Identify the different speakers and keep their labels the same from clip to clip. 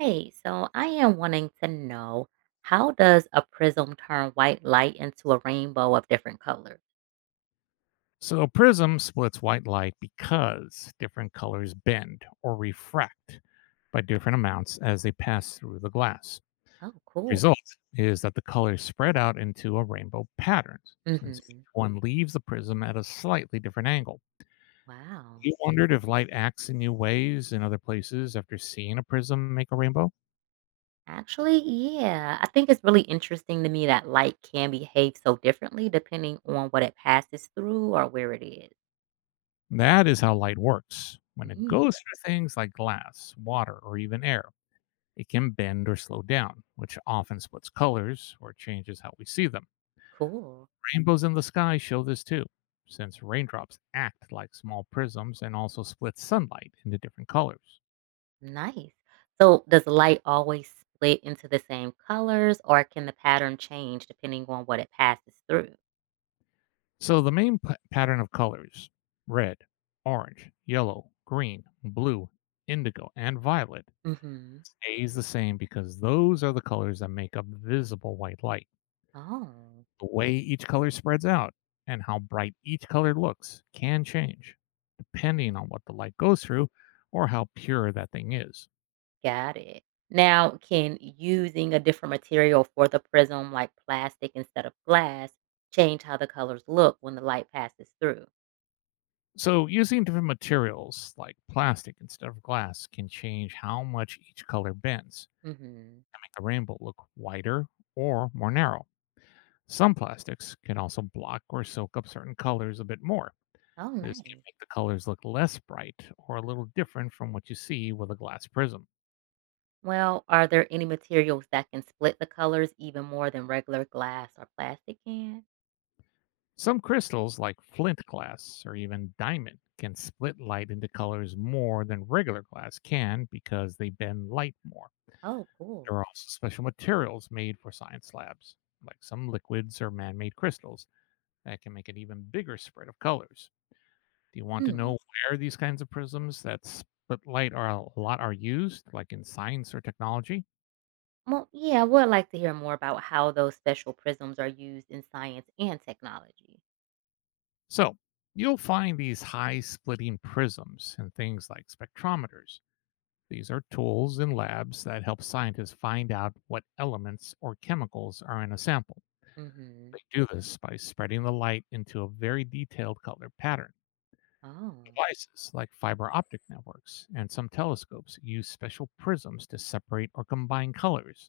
Speaker 1: Hey, so I am wanting to know how does a prism turn white light into a rainbow of different colors?
Speaker 2: So a prism splits white light because different colors bend or refract by different amounts as they pass through the glass.
Speaker 1: Oh, cool.
Speaker 2: Result is that the colors spread out into a rainbow pattern since each
Speaker 1: Hmm.
Speaker 2: one leaves the prism at a slightly different angle.
Speaker 1: Wow.
Speaker 2: You wondered if light acts in new ways in other places after seeing a prism make a rainbow?
Speaker 1: Actually, yeah, I think it's really interesting to me that light can behave so differently depending on what it passes through or where it is.
Speaker 2: That is how light works. When it
Speaker 1: Mm,
Speaker 2: goes through things like glass, water, or even air, it can bend or slow down, which often splits colors or changes how we see them.
Speaker 1: cool.
Speaker 2: Rainbows in the sky show this too, since raindrops act like small prisms and also split sunlight into different colors.
Speaker 1: Nice. So, does light always split into the same colors or can the pattern change depending on what it passes through?
Speaker 2: So, the main pattern of colors, red, orange, yellow, green, blue, indigo, and violet,
Speaker 1: Hmm.
Speaker 2: stays the same because those are the colors that make up visible white light.
Speaker 1: Oh.
Speaker 2: The way each color spreads out and how bright each color looks can change depending on what the light goes through or how pure that thing is.
Speaker 1: Got it. Now, can using a different material for the prism, like plastic instead of glass, change how the colors look when the light passes through?
Speaker 2: So, using different materials like plastic instead of glass can change how much each color bends,
Speaker 1: Hmm.
Speaker 2: make the rainbow look wider or more narrow. Some plastics can also block or soak up certain colors a bit more.
Speaker 1: Oh,
Speaker 2: This can
Speaker 1: nice.
Speaker 2: make the colors look less bright or a little different from what you see with a glass prism.
Speaker 1: Well, are there any materials that can split the colors even more than regular glass or plastic can?
Speaker 2: Some crystals, like flint glass or even diamond, can split light into colors more than regular glass can because they bend light more.
Speaker 1: Oh,
Speaker 2: There
Speaker 1: cool.
Speaker 2: are also special materials made for science labs, like some liquids or man made crystals, that can make an even bigger spread of colors. Do you want to
Speaker 1: Hmm.
Speaker 2: know where these kinds of prisms that split light are a lot are used, like in science or technology?
Speaker 1: Well, yeah, I would like to hear more about how those special prisms are used in science and technology.
Speaker 2: So, you'll find these high splitting prisms in things like spectrometers. These are tools in labs that help scientists find out what elements or chemicals are in a sample.
Speaker 1: Hmm.
Speaker 2: They do this by spreading the light into a very detailed color pattern.
Speaker 1: Oh,
Speaker 2: Devices like fiber optic networks and some telescopes use special prisms to separate or combine colors.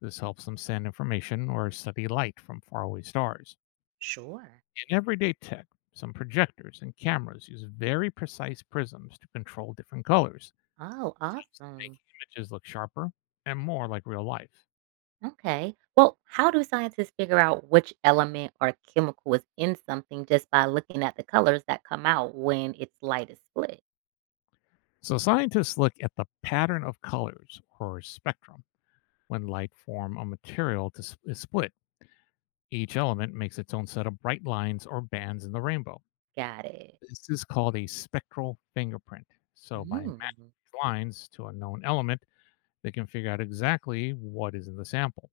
Speaker 2: This helps them send information or study light from faraway stars.
Speaker 1: sure.
Speaker 2: In everyday tech, some projectors and cameras use very precise prisms to control different colors,
Speaker 1: Oh, awesome.
Speaker 2: making images look sharper and more like real life.
Speaker 1: Okay. Well, how do scientists figure out which element or chemical is in something just by looking at the colors that come out when its light is split?
Speaker 2: So scientists look at the pattern of colors or spectrum when light form a material is split. Each element makes its own set of bright lines or bands in the rainbow.
Speaker 1: Got it.
Speaker 2: This is called a spectral fingerprint. So by
Speaker 1: Mm,
Speaker 2: matching lines to a known element, they can figure out exactly what is in the sample.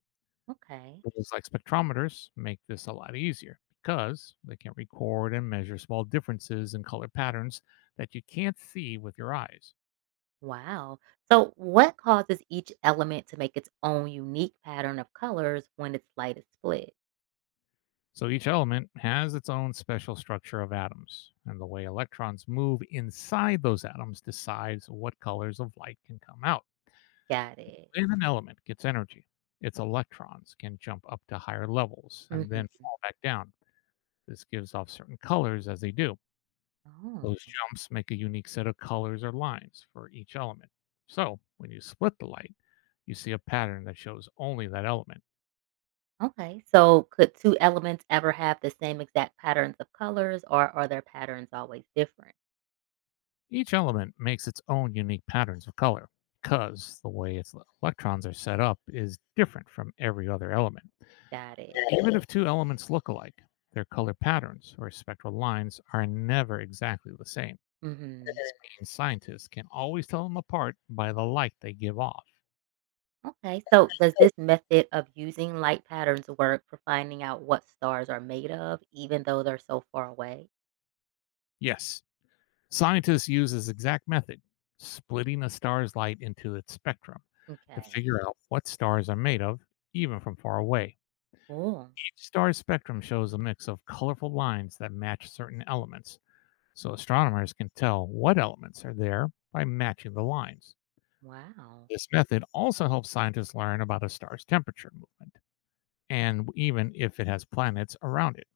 Speaker 1: okay.
Speaker 2: Tools like spectrometers make this a lot easier because they can record and measure small differences in color patterns that you can't see with your eyes.
Speaker 1: Wow. So, what causes each element to make its own unique pattern of colors when its light is split?
Speaker 2: So each element has its own special structure of atoms, and the way electrons move inside those atoms decides what colors of light can come out.
Speaker 1: Got it.
Speaker 2: When an element gets energy, its electrons can jump up to higher levels and
Speaker 1: Hmm.
Speaker 2: then fall back down. This gives off certain colors as they do.
Speaker 1: Oh,
Speaker 2: Those jumps make a unique set of colors or lines for each element. So when you split the light, you see a pattern that shows only that element.
Speaker 1: okay. So, could two elements ever have the same exact patterns of colors, or are their patterns always different?
Speaker 2: Each element makes its own unique patterns of color because the way its electrons are set up is different from every other element.
Speaker 1: Got it.
Speaker 2: Even if two elements look alike, their color patterns or spectral lines are never exactly the same,
Speaker 1: Hmm.
Speaker 2: and scientists can always tell them apart by the light they give off.
Speaker 1: Okay, so does this method of using light patterns work for finding out what stars are made of, even though they're so far away?
Speaker 2: Yes, scientists use this exact method, splitting a star's light into its spectrum, to
Speaker 1: Okay,
Speaker 2: figure out what stars are made of, even from far away.
Speaker 1: cool.
Speaker 2: Star spectrum shows a mix of colorful lines that match certain elements, so astronomers can tell what elements are there by matching the lines.
Speaker 1: Wow.
Speaker 2: This method also helps scientists learn about a star's temperature movement, and even if it has planets around it,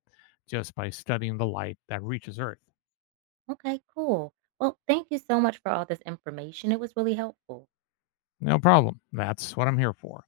Speaker 2: just by studying the light that reaches Earth.
Speaker 1: Okay, cool. Well, thank you so much for all this information. It was really helpful.
Speaker 2: No problem. That's what I'm here for.